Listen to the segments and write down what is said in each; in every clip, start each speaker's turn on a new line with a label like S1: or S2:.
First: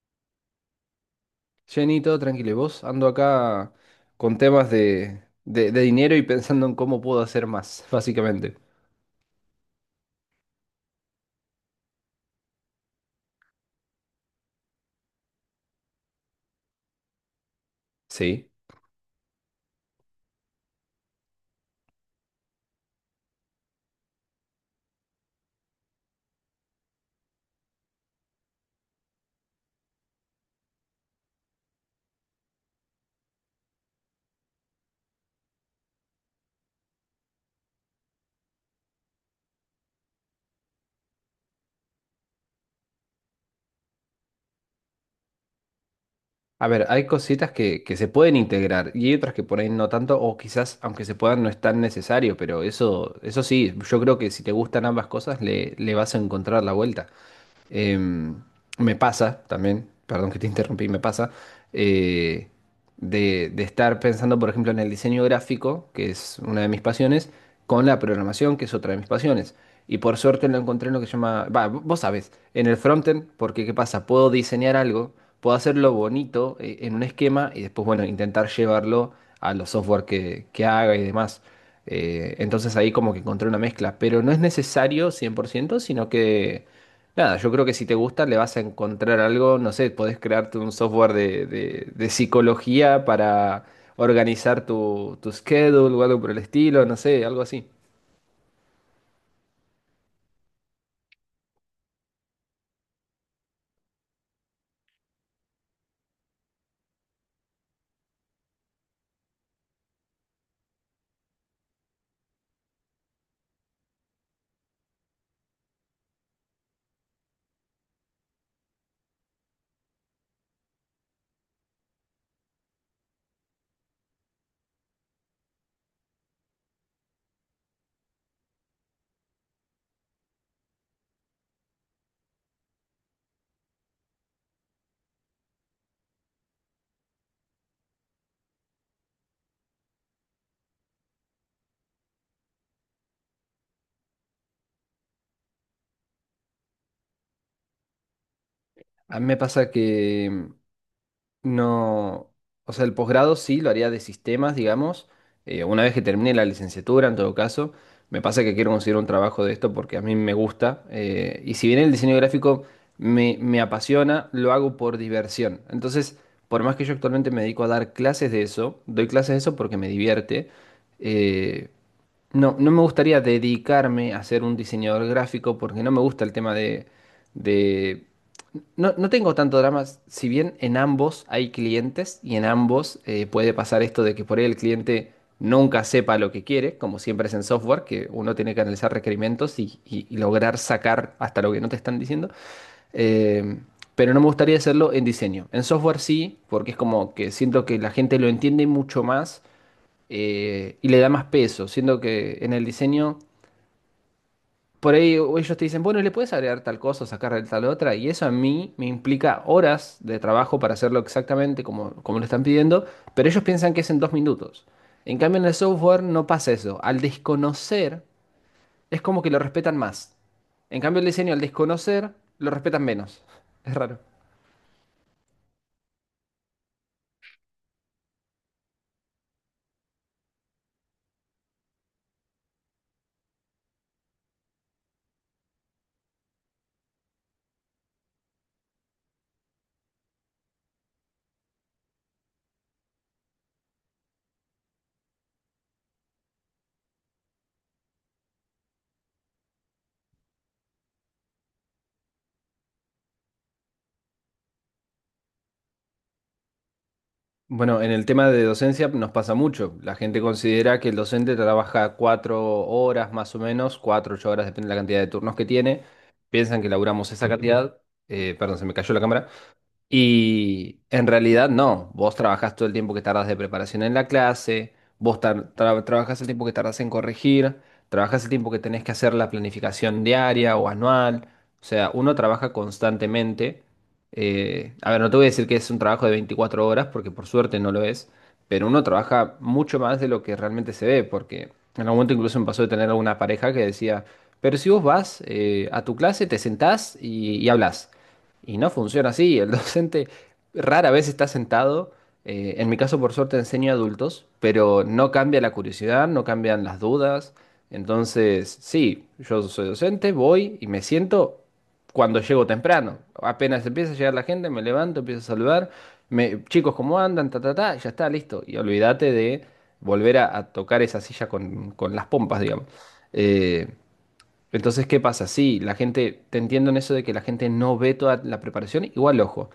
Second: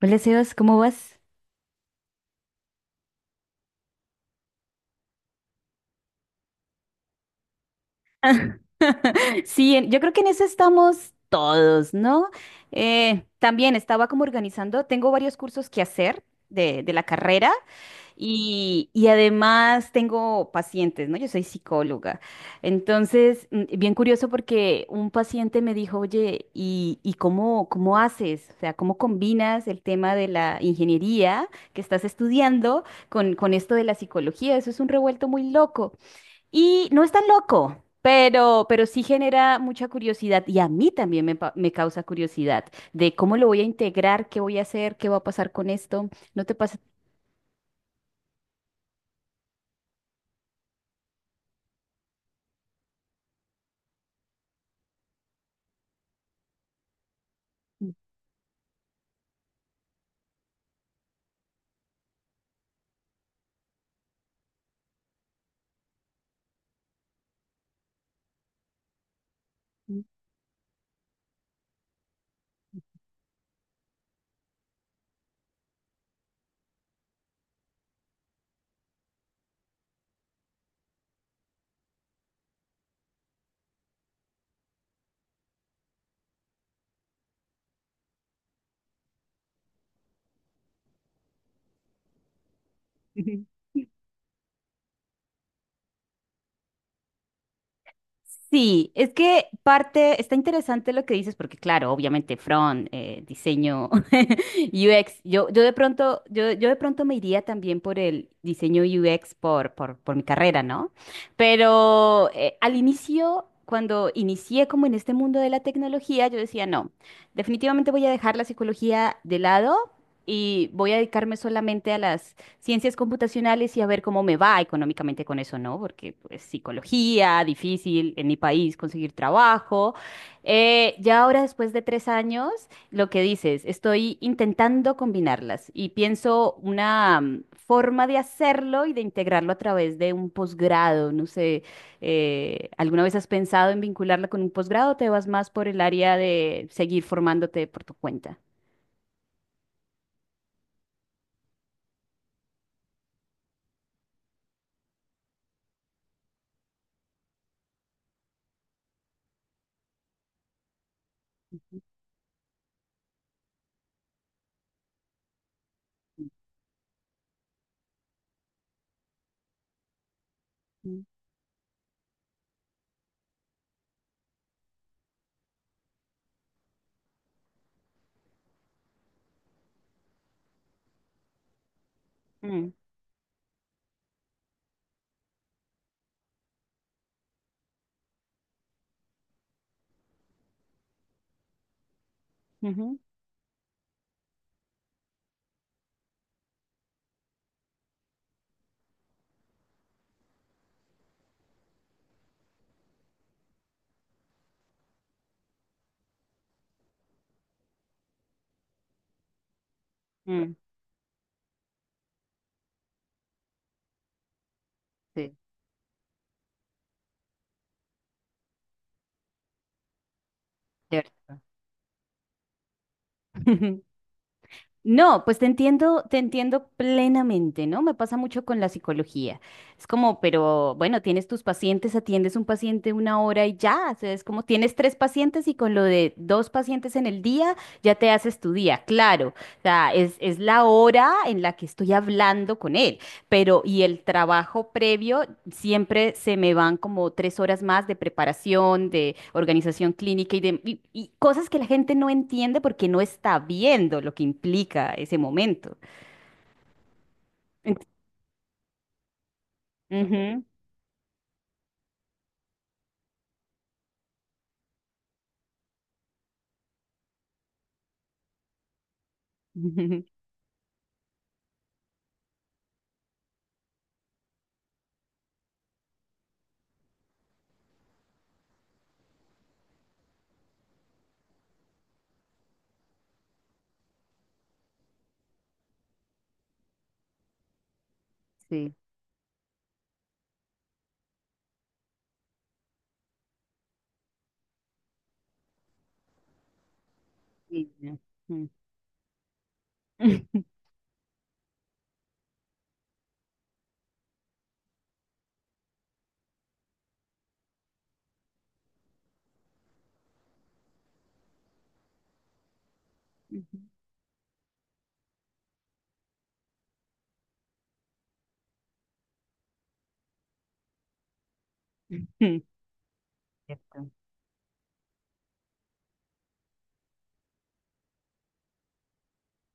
S1: Hola Sebas, ¿cómo vas?
S2: Jenny, todo tranquilo. ¿Y vos? Ando acá con temas de dinero y pensando en cómo puedo hacer más, básicamente.
S1: Sí, yo creo que en eso estamos todos, ¿no? También estaba como organizando, tengo varios cursos que hacer de la carrera
S2: Sí.
S1: y además tengo pacientes, ¿no? Yo soy psicóloga. Entonces, bien curioso porque un paciente me dijo, oye, ¿ y cómo, ¿cómo haces? O sea, ¿cómo combinas el tema de la ingeniería que estás estudiando con esto de la psicología? Eso es un revuelto muy loco. Y no es tan loco, pero sí genera mucha curiosidad y a mí también me causa curiosidad de cómo lo voy a integrar, qué voy a hacer, qué va a pasar con esto. ¿No te
S2: A
S1: pasa?
S2: ver, hay cositas que se pueden integrar y hay otras que por ahí no tanto, o quizás aunque se puedan no es tan necesario, pero eso sí, yo creo que si te gustan ambas cosas le vas a encontrar la vuelta. Em, Me pasa también, perdón que te interrumpí, me pasa eh, de estar pensando, por ejemplo, en el diseño gráfico, que es una de mis pasiones, con la programación, que es otra de mis pasiones. Y por suerte lo encontré en lo que se llama, va, vos sabés, en el frontend, porque ¿qué pasa? Puedo diseñar algo, puedo hacerlo bonito en un esquema y después, bueno, intentar llevarlo a los software que haga y demás. Entonces ahí como que encontré una mezcla, pero no es necesario 100% sino que nada, yo creo que si te gusta le vas a encontrar algo, no sé, podés crearte un software de psicología para organizar tu, tu schedule o algo por el estilo, no sé, algo así.
S1: Sí, es que parte, está interesante lo que dices, porque claro, obviamente front, diseño UX, yo de pronto, yo de pronto me iría también por el diseño UX por mi carrera, ¿no? Pero al inicio, cuando inicié como en este mundo de la tecnología, yo decía, no, definitivamente voy a dejar la psicología de lado y voy a dedicarme solamente a las ciencias computacionales y a ver cómo me va económicamente con eso, ¿no? Porque pues psicología, difícil en mi país conseguir trabajo. Ya ahora después de tres años, lo que dices, estoy intentando combinarlas y pienso una forma de hacerlo y de integrarlo a través de un posgrado. No sé, ¿alguna vez has pensado en vincularla con un posgrado o te vas más por el área de seguir formándote por tu cuenta?
S2: A mí me pasa que no, o sea, el posgrado sí lo haría de sistemas, digamos, una vez que termine la licenciatura, en todo caso, me pasa que quiero conseguir un trabajo de esto porque a mí me gusta, y si bien el diseño gráfico me apasiona, lo hago por diversión. Entonces, por más que yo actualmente me dedico a dar clases de eso, doy clases de eso porque me divierte,
S1: Mm,
S2: eh, no, no me gustaría dedicarme a ser un diseñador gráfico porque no me gusta el tema de no, no tengo tanto drama, si bien en ambos hay clientes y en
S1: mm,
S2: ambos puede pasar esto de que por ahí el cliente nunca sepa lo que quiere, como siempre es en software, que uno tiene que analizar requerimientos y, y lograr sacar hasta lo que no te están diciendo.
S1: ujú,
S2: Eh, pero no me gustaría hacerlo en diseño. En software sí, porque es como que siento que la gente lo entiende mucho más y le da más peso. Siento que en el diseño... Por ahí ellos te dicen, bueno, le puedes agregar tal cosa, o sacar tal otra, y eso a mí me implica horas de
S1: mm,
S2: trabajo para hacerlo exactamente como, como lo están pidiendo, pero ellos piensan que es en dos minutos. En
S1: sí,
S2: cambio, en el software no pasa eso. Al desconocer, es como que lo respetan más. En cambio, el diseño,
S1: cierto.
S2: al desconocer, lo respetan menos. Es
S1: Ujú.
S2: raro.
S1: No, pues te entiendo plenamente, ¿no? Me pasa mucho con la psicología. Es como, pero bueno, tienes tus pacientes, atiendes un paciente una hora y ya, o sea, es como tienes tres pacientes y con lo de dos pacientes en el día ya te haces tu día, claro. O sea, es la hora en la que estoy hablando con él pero y el trabajo previo siempre se me van como tres horas más de preparación, de organización clínica y y cosas que la gente no entiende porque no está viendo lo que implica ese momento.
S2: Bueno,
S1: Ent-
S2: en el tema de docencia nos pasa mucho. La gente
S1: Ujú.
S2: considera que el docente trabaja cuatro horas más o menos, cuatro, ocho horas, depende de la cantidad de turnos que tiene. Piensan que laburamos esa cantidad. Perdón, se me cayó la cámara.
S1: Ujú.
S2: Y en realidad no, vos trabajás todo el tiempo que tardas de preparación en la clase, vos trabajás el tiempo que tardas en corregir, trabajás el tiempo que tenés que hacer la planificación diaria o anual, o sea, uno trabaja constantemente. A ver, no te voy a decir que es un trabajo de 24 horas, porque por suerte no lo es, pero
S1: Sí.
S2: uno trabaja mucho más de lo que realmente se ve, porque en algún momento incluso me pasó de tener alguna pareja que decía, pero si vos vas a tu clase, te sentás y
S1: Sí,
S2: hablas.
S1: no. Mm.
S2: Y no funciona así. El docente rara vez está sentado. En mi caso, por suerte, enseño a adultos, pero no cambia la curiosidad, no cambian las dudas. Entonces, sí, yo soy docente, voy y me siento cuando llego temprano. Apenas empieza a llegar la gente, me levanto, empiezo a saludar. Me, chicos, ¿cómo andan? Ta, ta, ta, ya está, listo. Y olvídate de volver a tocar esa silla con las pompas,
S1: Ujú.
S2: digamos. Eh,
S1: Cierto.
S2: entonces, ¿qué pasa? Sí, la gente, te entiendo en eso de que la gente no ve toda la preparación. Igual, ojo,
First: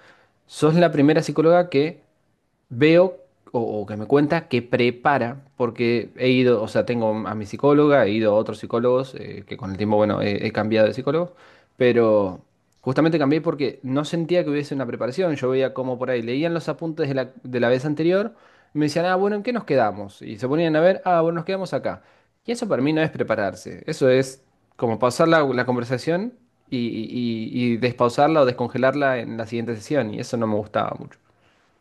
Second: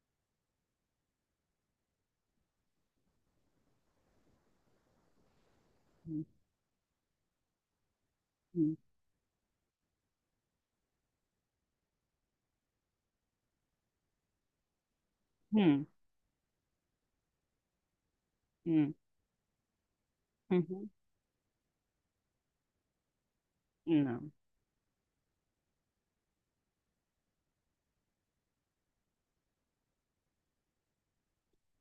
S2: sos la primera psicóloga que veo o que me cuenta que prepara, porque
S1: Mm,
S2: he ido, o sea, tengo a mi psicóloga, he ido a otros psicólogos, que con el tiempo, bueno, he cambiado de psicólogo, pero justamente cambié porque no sentía que hubiese una preparación. Yo veía
S1: mm,
S2: como por ahí, leían los apuntes de la vez anterior, me
S1: mm,
S2: decían, ah, bueno, ¿en qué nos quedamos? Y se
S1: mm,
S2: ponían a
S1: ujú.
S2: ver, ah, bueno, nos quedamos acá. Y eso para mí no es prepararse, eso
S1: No.
S2: es como pausar la, la conversación y, y despausarla o descongelarla en la siguiente sesión, y eso no me gustaba mucho.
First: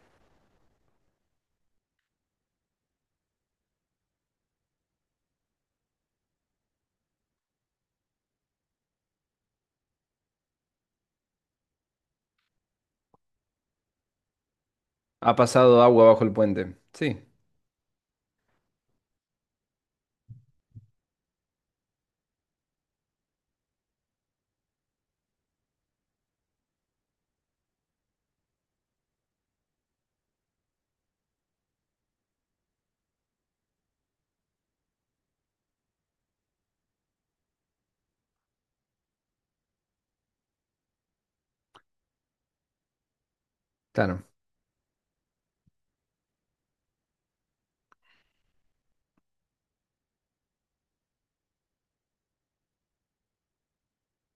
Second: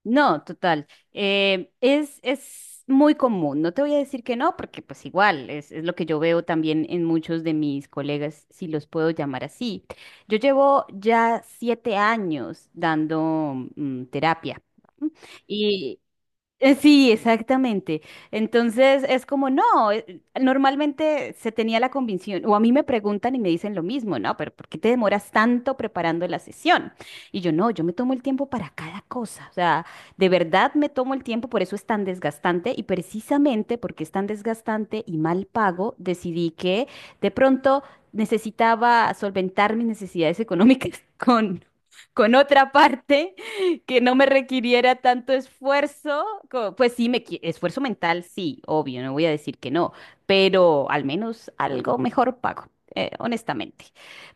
S1: No, total. Es muy común. No te voy a decir que no, porque pues igual es lo que yo veo también en muchos de mis colegas, si los puedo llamar así. Yo llevo ya siete años dando terapia. ¿M?
S2: Ha pasado
S1: Y
S2: agua bajo el puente.
S1: sí,
S2: Sí,
S1: exactamente. Entonces es como, no, normalmente se tenía la convicción, o a mí me preguntan y me dicen lo mismo, ¿no? Pero ¿por qué te demoras tanto preparando la sesión? Y yo, no, yo me tomo el tiempo para cada cosa, o sea, de verdad me tomo el tiempo, por eso es tan desgastante y precisamente porque es tan desgastante y mal pago, decidí que de pronto necesitaba solventar mis necesidades económicas con otra parte que no me
S2: claro.
S1: requiriera tanto esfuerzo, pues sí, esfuerzo mental, sí, obvio, no voy a decir que no, pero al menos algo mejor pago, honestamente.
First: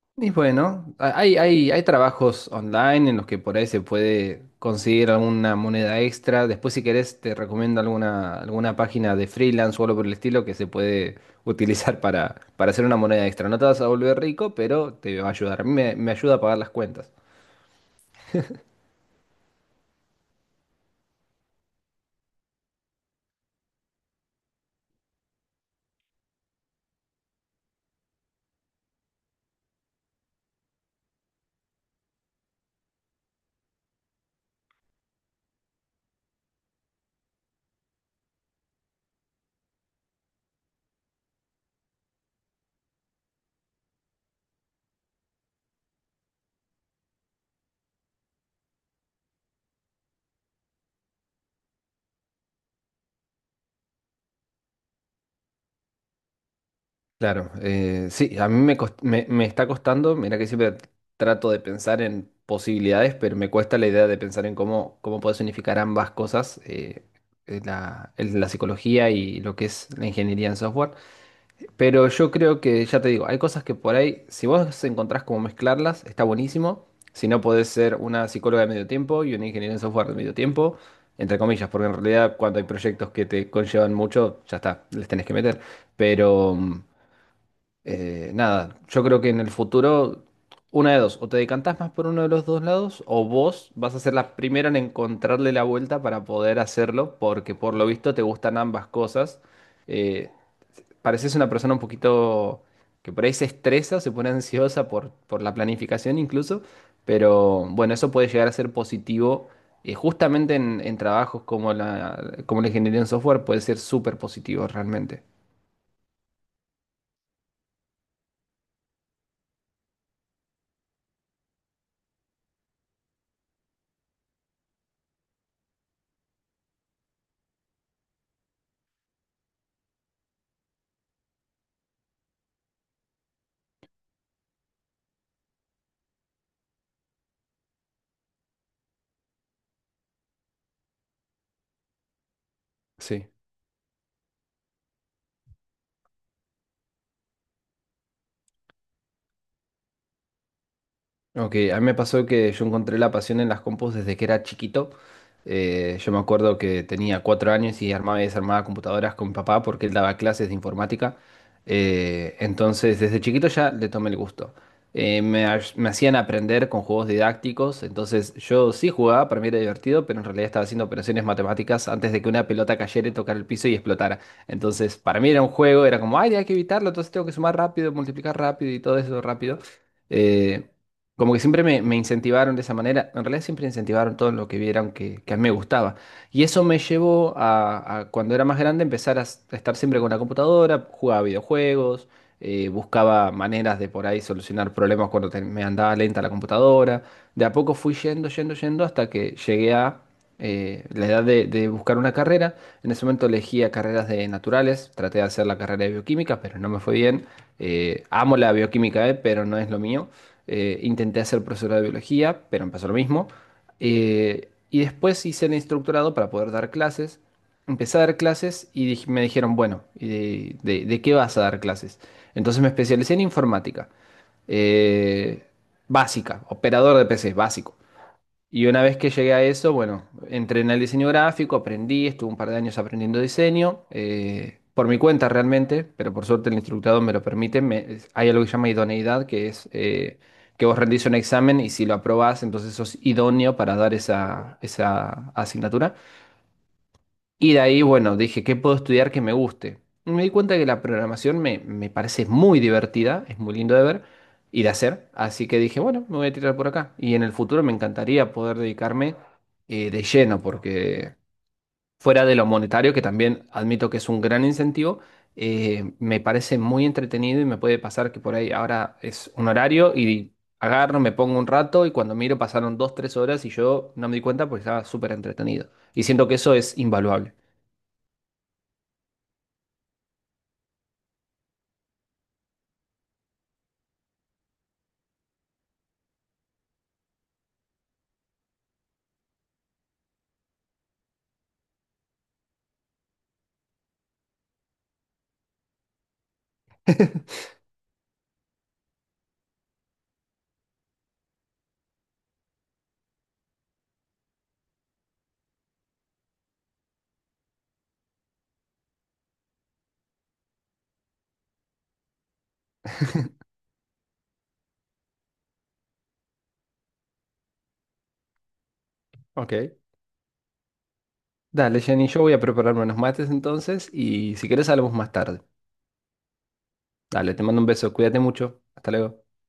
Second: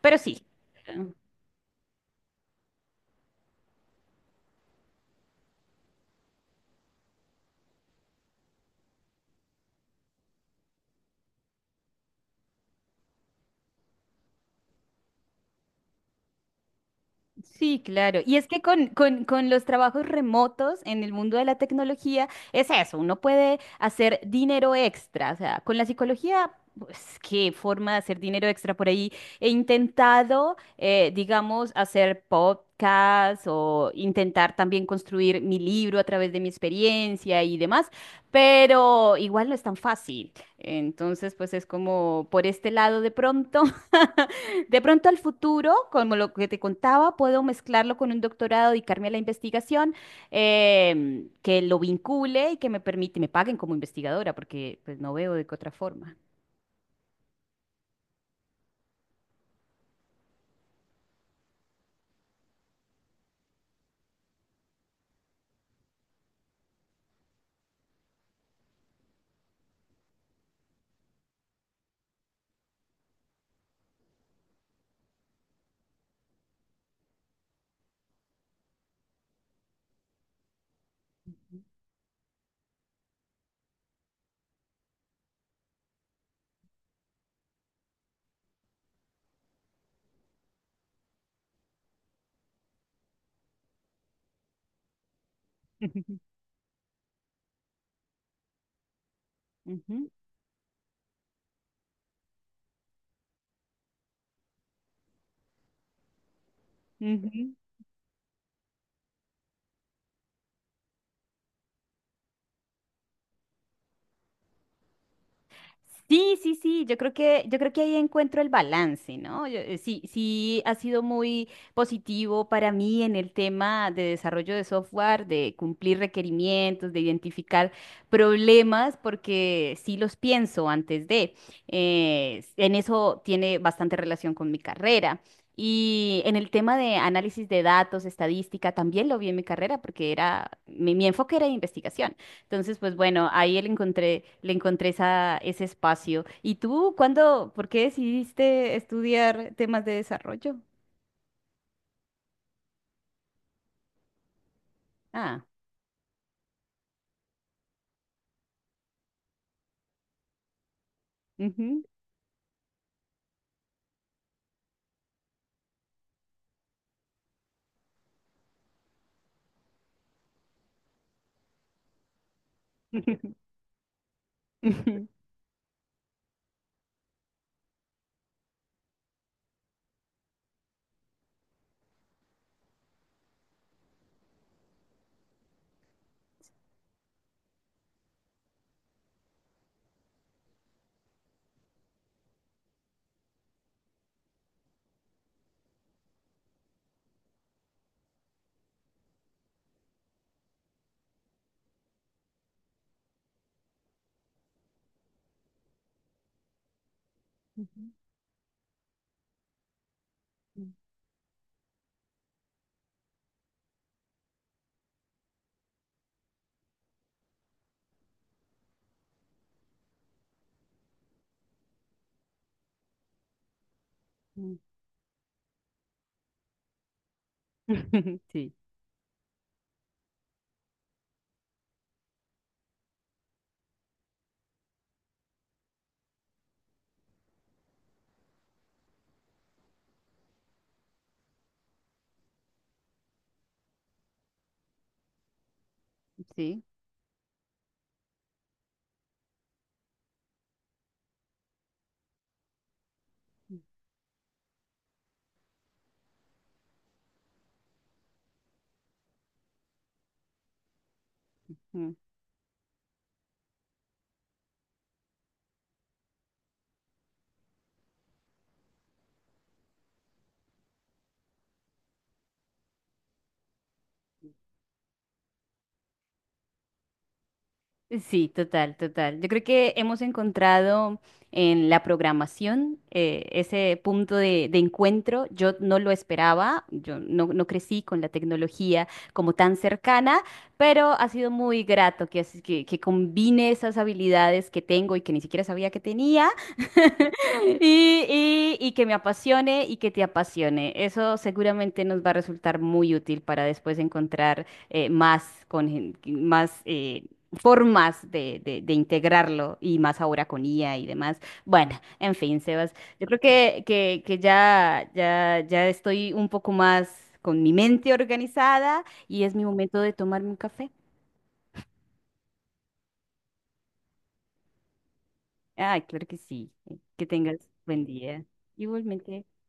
S1: Pero
S2: Y
S1: sí.
S2: bueno,
S1: em,
S2: a- hay, hay trabajos online en los que por ahí se puede conseguir alguna moneda extra. Después, si querés, te recomiendo alguna, alguna página de freelance o algo por el estilo que se puede utilizar para hacer una moneda extra. No te vas a volver rico, pero te va a ayudar. A mí me ayuda a pagar las cuentas.
S1: Sí, claro. Y es que con los trabajos remotos en el mundo de la tecnología es eso, uno puede hacer dinero extra. O sea, con la psicología, pues qué forma de hacer dinero extra por ahí. He intentado, digamos, hacer podcasts o intentar también construir mi libro a través de mi experiencia y demás, pero igual no es tan fácil. Entonces, pues es como por este lado de pronto. De pronto al futuro, como lo que te contaba, puedo mezclarlo con un doctorado, dedicarme a la investigación, que lo vincule y que me permite, me paguen como investigadora, porque pues no veo de qué otra forma.
S2: Claro, sí, a mí me está costando, mira que siempre trato de pensar en posibilidades, pero me cuesta la idea de pensar en cómo, cómo puedes unificar ambas cosas, la, la psicología y lo que es la ingeniería en software. Pero yo creo que, ya te digo, hay cosas que por ahí, si vos encontrás cómo mezclarlas, está buenísimo. Si no, podés ser una psicóloga de medio tiempo y una ingeniera en software de medio tiempo, entre comillas, porque en realidad cuando hay proyectos que te conllevan mucho, ya está, les tenés que meter. Pero... nada, yo creo que en el futuro, una de dos, o te decantás más por uno de los dos lados, o vos vas a ser la primera en encontrarle la vuelta para poder hacerlo, porque por lo visto te gustan ambas cosas.
S1: Ujú,
S2: Eh, Pareces una persona un poquito que por ahí se estresa, se pone ansiosa por la planificación incluso,
S1: ujú,
S2: pero bueno, eso puede llegar a ser positivo. Justamente en trabajos como la ingeniería en software puede ser súper positivo realmente.
S1: sí, yo creo que ahí encuentro el balance, ¿no? Sí, sí ha sido muy positivo para mí en el tema de desarrollo de software, de cumplir requerimientos, de identificar problemas, porque sí los pienso antes de. En eso tiene bastante relación con mi carrera. Y en el tema de análisis de datos, estadística, también lo vi en mi carrera porque era, mi enfoque era de investigación. Entonces, pues bueno,
S2: Sí.
S1: ahí le encontré esa, ese espacio. ¿Y tú cuándo, por qué decidiste estudiar temas de desarrollo?
S2: Ok, a mí me pasó que yo encontré la pasión en las compus desde que era chiquito.
S1: Ah,
S2: Yo me acuerdo que tenía cuatro años y armaba y desarmaba computadoras con mi papá porque él daba clases de informática.
S1: ujú.
S2: Entonces, desde chiquito ya le tomé el gusto. Me hacían aprender con juegos didácticos, entonces yo sí jugaba, para mí era divertido, pero en realidad estaba haciendo operaciones matemáticas antes de que una pelota cayera y tocara el piso y explotara. Entonces,
S1: Ujú,
S2: para mí era un juego, era como, ay, hay que evitarlo, entonces tengo que sumar rápido, multiplicar rápido y todo eso rápido. Eh, Como que siempre me incentivaron de esa manera, en realidad siempre incentivaron todo lo que vieran que a mí me gustaba. Y eso me llevó a cuando era más grande empezar a a estar siempre con la computadora, jugaba videojuegos, buscaba maneras de por ahí solucionar problemas cuando me andaba lenta la computadora. De a poco fui yendo, yendo, yendo hasta que llegué a la edad de buscar una carrera. En ese momento elegía carreras de naturales, traté de hacer la carrera de bioquímica, pero no me fue bien.
S1: ujú,
S2: Amo la bioquímica, pero no es lo mío. Intenté hacer profesora de biología, pero empezó lo mismo. Y después hice el instructorado para poder dar clases. Empecé a dar clases y me dijeron, bueno, ¿y de, de qué vas a dar clases? Entonces me especialicé en informática.
S1: ujú.
S2: eh, Básica, operador de PC, básico.
S1: Sí,
S2: Y una vez que llegué a eso, bueno, entré en el diseño gráfico, aprendí, estuve un par de años aprendiendo diseño, por mi cuenta realmente, pero por suerte el instructor me lo permite. Hay algo que se llama idoneidad, que es que vos rendís un examen y si lo aprobás, entonces sos idóneo para dar esa, esa asignatura.
S1: sí.
S2: Y de ahí, bueno, dije, ¿qué puedo estudiar que me guste? Y me di cuenta que la programación me parece muy divertida, es muy lindo de ver y de hacer, así que dije, bueno, me voy a tirar por acá. Y en el futuro me encantaría poder dedicarme de lleno, porque fuera de lo monetario, que también admito que es un gran incentivo, me parece muy entretenido y me puede pasar que por ahí ahora es un horario y agarro, me pongo un rato y cuando miro pasaron dos, tres horas y yo no me di cuenta porque estaba súper entretenido. Y siento que eso es invaluable.
S1: Sí, total, total. Yo creo que hemos encontrado en la programación ese punto de encuentro. Yo no lo esperaba, yo no, no crecí con la tecnología como tan cercana, pero ha sido muy grato que combine esas habilidades que tengo y que ni siquiera sabía que tenía y que me apasione y que te apasione. Eso seguramente nos va a resultar muy útil para después encontrar más formas de integrarlo y más ahora con IA y demás. Bueno, en fin, Sebas, yo creo que ya, ya estoy un poco más con mi mente organizada y es mi
S2: Ok.
S1: momento de tomarme un café.
S2: Dale, Jenny, yo voy a prepararme unos mates entonces y si quieres hablamos más tarde.
S1: Ay, claro que sí. Que
S2: Dale, te
S1: tengas
S2: mando un
S1: buen
S2: beso, cuídate
S1: día.
S2: mucho. Hasta luego.
S1: Igualmente.